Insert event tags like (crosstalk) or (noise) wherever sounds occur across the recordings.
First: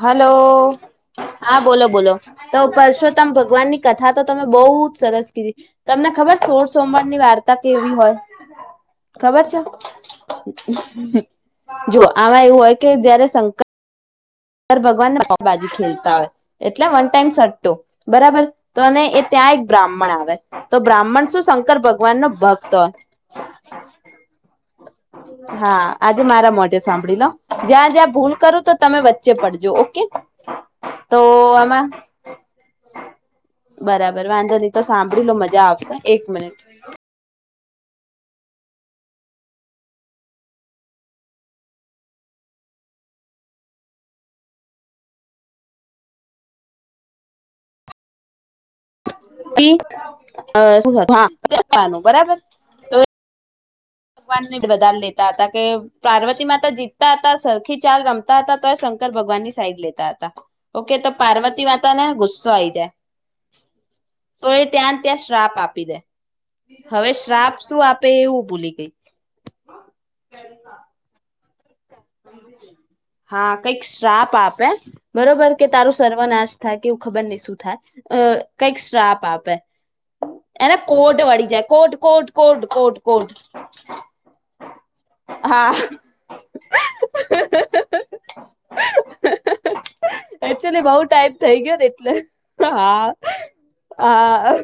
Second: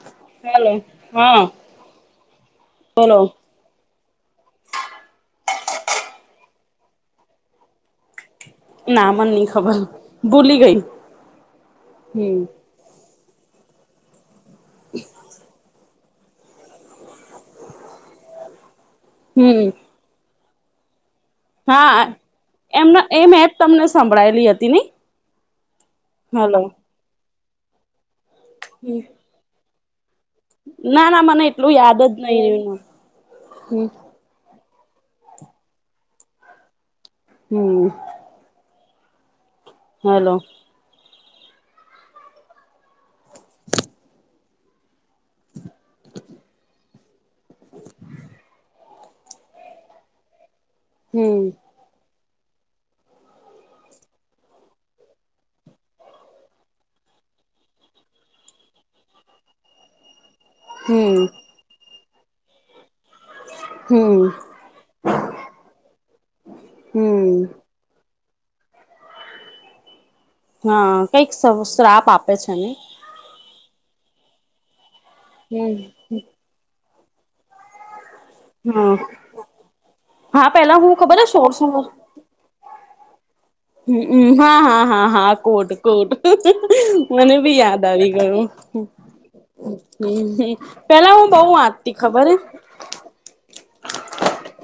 Hello. હા, બોલો બોલો. તો બોલો પરસોત્તમ ભગવાન ની કથા તો તમે બહુ જ સરસ કીધી. તમને ખબર સોળ સોમવાર ની વાર્તા કેવી હોય. ના મને ખબર નહી છે. ભૂલી ગઈ જો હમ આમાં એવું હોય કે જયારે શંકર સર, ભગવાનને પાાવભાજી ખેલતા હોય એટલે વન ટાઈમ સ્ટો બરાબર. તો, અને એ ત્યાં એક હમ બ્રાહ્મણ આવે, તો બ્રાહ્મણ શું શંકર હા ભગવાન નો ભક્ત હતો? એમને એ મેપ તમને સંભળાયેલી હતી નઈ હા, આજે મારા હલો મોઢે સાંભળી લાવ. જ્યાં જ્યાં ભૂલ કરું, તો તમે વચ્ચે પડજો. ઓકે. ના તો ના મને એટલું આમાં યાદ જ નહીિ એનું હ બરાબર વાંધો નહી તો સાંભળી લો મજા આવશે એક મિનિટ હમ હલો હમ હાનું (unintelligible) બરાબર ભગવાન ને બદા લેતા હતા કે પાર્વતી માતા જીતતા હતા સરખી ચાલ રમતા હતા તો શંકર ભગવાન ની સાઈડ લેતા હતા ઓકે તો હમ પાર્વતી વાતા ને ગુસ્સો આવી જાય હમ તો એ ત્યાં ત્યાં શ્રાપ આપી દે હવે હમ શ્રાપ શું આપ એવું ભૂલી ગઈ હા કઈક શ્રાપ આપે છે નને શાપ આપે બરોબર કે તારું સર્વનાશ થાય કે એવું ખબર નહી શું થાય અ કઈક હા સ્ટ્રાપ આપે હા એને પેલા હું કોટ ખબર વાળી શોર જાય કોટ કોટ કોટ કોટ કોટ હ હા હા હા હા કોટ કોટ મને બી યાદ આવી ગયું હમ એટલે ને બઉ પેલા હું ટાઈપ બહુ થઈ ગયોને વાંચતી એટલે ખબર હે હા હા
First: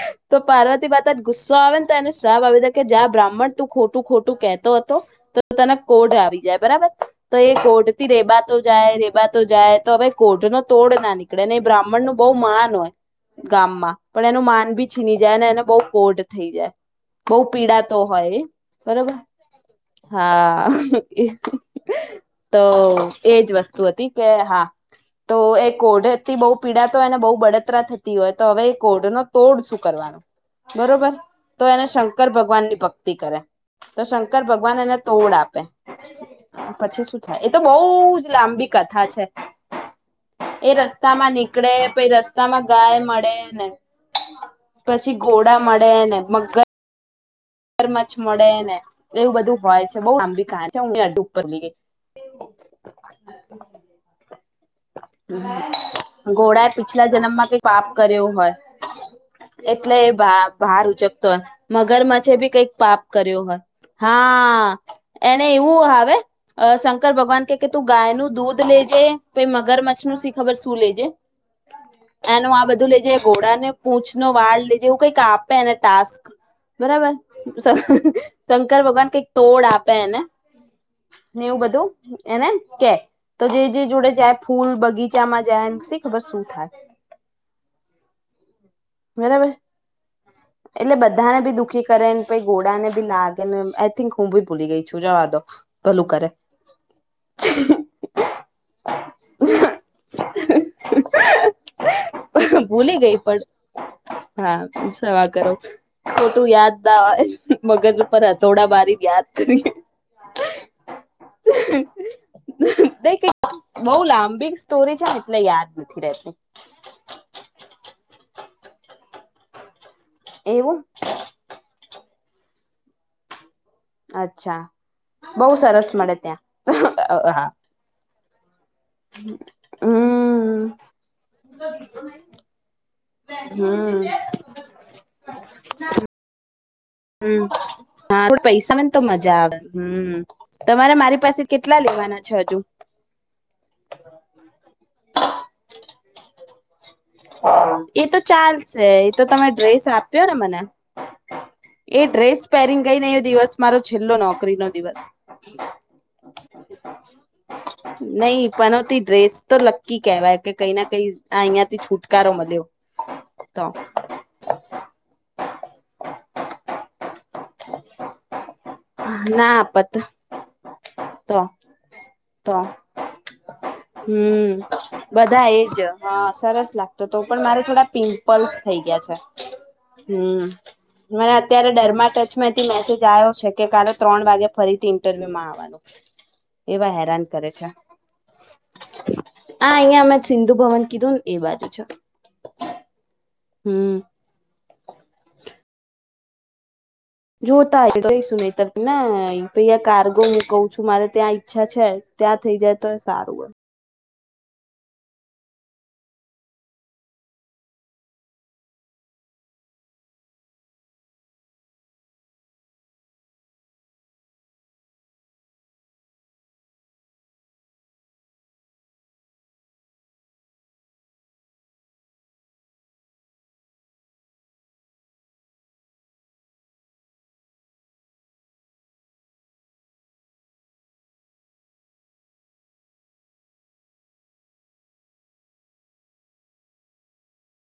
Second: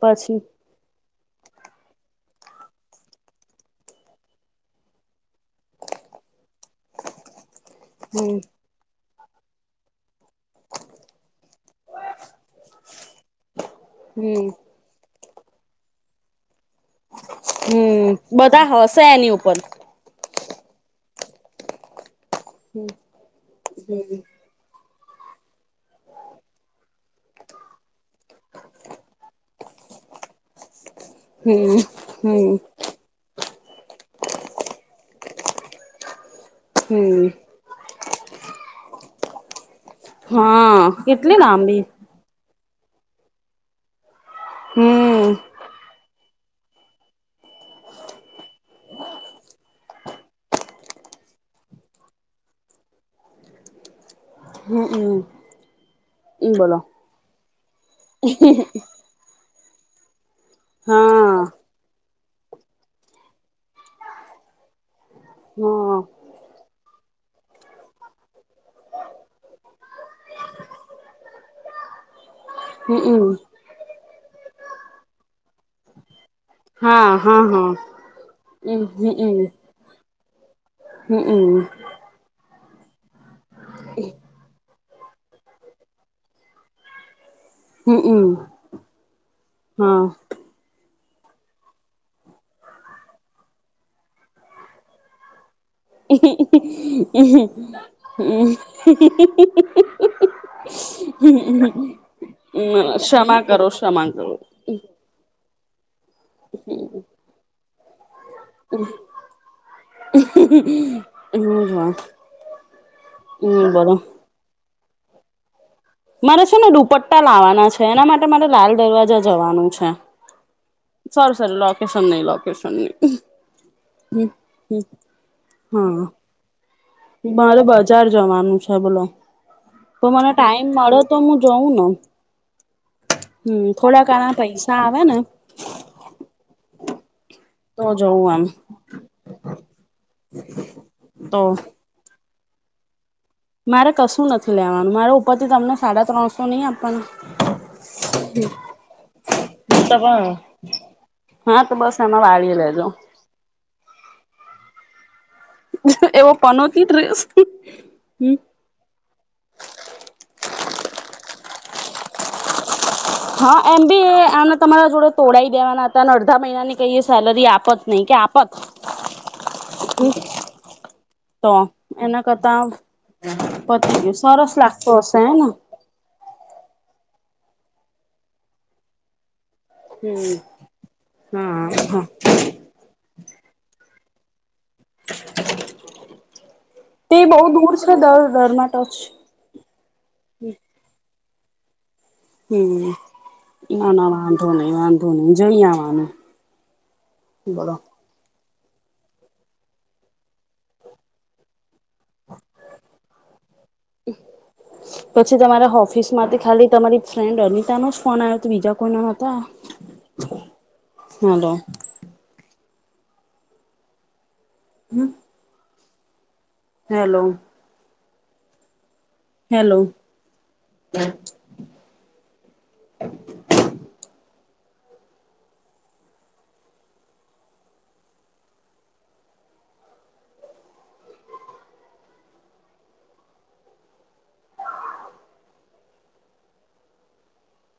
પછી જ ગુસ્સો આવે ને તો એને શ્રાપ આવી કે જ્યાં બ્રાહ્મણ તું ખોટું ખોટું કેહેતો હતો તો તને કોડ આવી જાય બરાબર તો એ કોડ થી હમ રેબાતો જાય રેબાતો જાય તો હવે કોઢ ન તોડ ના નીકળે ને એ બ્રાહ્મણ નું બહુ માન હોય ગામમાં પણ હમ એનું માન ભી છીની જાય એને બહુ કોડ થઈ જાય બઉ પીડા તો હમ હોય બધા હશે બરોબર એની ઉપર હા તો એજ વસ્તુ હતી હમ કે હા તો એ કોડથી બહુ પીડા તો એને બહુ બળતરા થતી હોય તો હવે કોડ ન તોડ શું કરવાનો બરોબર તો એને શંકર હમ ભગવાન ની ભક્તિ કરે તો શંકર ભગવાન એને તોડ આપે પછી શું હમ થાય એ તો બઉ જ લાંબી કથા છે એ હા રસ્તામાં કેટલી નીકળે લાંબી પ રસ્તામાં ગાય મળે ને પછી હમ ઘોડા મળેને મગર મગર મચ્છળે ને એવું બધું હોય છે બઉ લાંબી કહાનિ છે (inaudible) હમ ઘોડા એ બોલો પીછલા જન્મમાં કઈ પાપ કર્યો હોય એટલે એ ભાર ઉચકતો હા હોય મગરમાં ભી કઈક પાપ કર્યો હોય હા એને એવું હા આવે ભગવાન કે કે તું ગાય નુ દૂધ લે તો એ મગર મચ્છ નું શી ખબર શું લેજે એનું આ બધું લેજે હમમ ઘોડાને પૂંછ નો વાળ લેજે એવું કઈક આપેને ટાસ્ક હા બરાબર હા હા શંકર હમ ભગવાન કઈક હમ તોડ આ એને ને હમમ એવું બધું એને કે તો જે જે જોડે જાય ફૂલ બગીચામાં જાય છેશી ખબર શું થાય હમ અમ બરાબર એટલે બધા બધાને ભી દુખ કરે ને પ ઘોડા ને ભી લાગે ને આઈ થિંક હું ભી ભૂલી ગઈ છું જવા દો ભલું કરે (unintelligible) (unintelligible) ભૂલી ગઈ પણ ક્ષમા કરો ક્ષમા કરો હા સવા કરો ખોટું યાદ ના હોય મગજ પર થોડા બારી યાદ કરી હમ હા નઈ કઈક હમ બોલો બહુ લાંબી સ્ટોરી છે એટલે યાદ નથી રહેતી મારે છે ને દુપટ્ટા લાવવાના છે એના માટે મારે લાલ દરવાજા જવાનું છે એવું સારું સારું લોકેશન નહી લોકેશન નહી અચ્છા બહુ સરસ હા મળે ત્યાં હા મારે બજાર જવાનું છે બોલો પણ મને હમ ટાઈમ મળે તો હું જઉં ને હમ થોડા ઘણા પૈસા આવે ને હમ તો જવું હા આમ પૈસા ને તો મજા આવે હમ તમારે મારી તો પાસે કેટલા લેવાના છાજુ મારે કશું નથી લેવાનું મારો ઉપરથી તમને સાડા ત્રણસો નહી આપવાના એતો ચાલશે એતો તમે ડ્રેસ આપ્યો આપવાના ને મને હા તો બસ એ એમાં ડ્રેસ વાળી પહેરીને લેજો ગઈને એ દિવસ મારો છેલ્લો નોકરીનો દિવસ એવો પનોતી ડ્રેસ હમ નહી પનોતી ડ્રેસ તો લક્કી કેહેવાય કે કઈ ના કઈ આ અહિયાં થી છુટકારો મળ્યો હા તો એમ બી આમને તમારા જોડે તોડાવ દેવાના હતા અને અડધા મહિના ની કઈ સેલરી આપત નહી કે આપત હ ના આપત તો એના કરતા પતી ગયું હમ સરસ લાગતો હશે હેને બધા એજ હ સરસ લાગતી તો તો પણ મારે થોડા પિમ્પલ્સ થઇ ગયા છે હમ મને અત્યારે હા ડરમાં ટચમાંથી મેસેજ આવ્યો છે કે ત્રણ વાગે ફરીથી ઇન્ટરવ્યુ માં આવવાનું એવા તે હેરાન બહુ કરે છે દૂર હા દર દરમાં ટચ અહિયાં અમે સિંધુ ભવન કીધું ને એ બાજુ છે હમ ના હમ્મ. ના વાંધો નઈ વાંધો નઈિ જઈ આવાનું જોતા એ તો સુ ને પૈયા કાર્ગો હું કઉ છું મારે ત્યાં ઈચ્છા છે ત્યાં થઈ જાય તો એ સારું હો હમ પછી તમારા ઓફિસ માંથી ખાલી તમારી ફ્રેન્ડ અનિતા નો જ ફોન આવ્યો હતો બીજા કોઈ નાતા હાલો હમ હેલો હેલો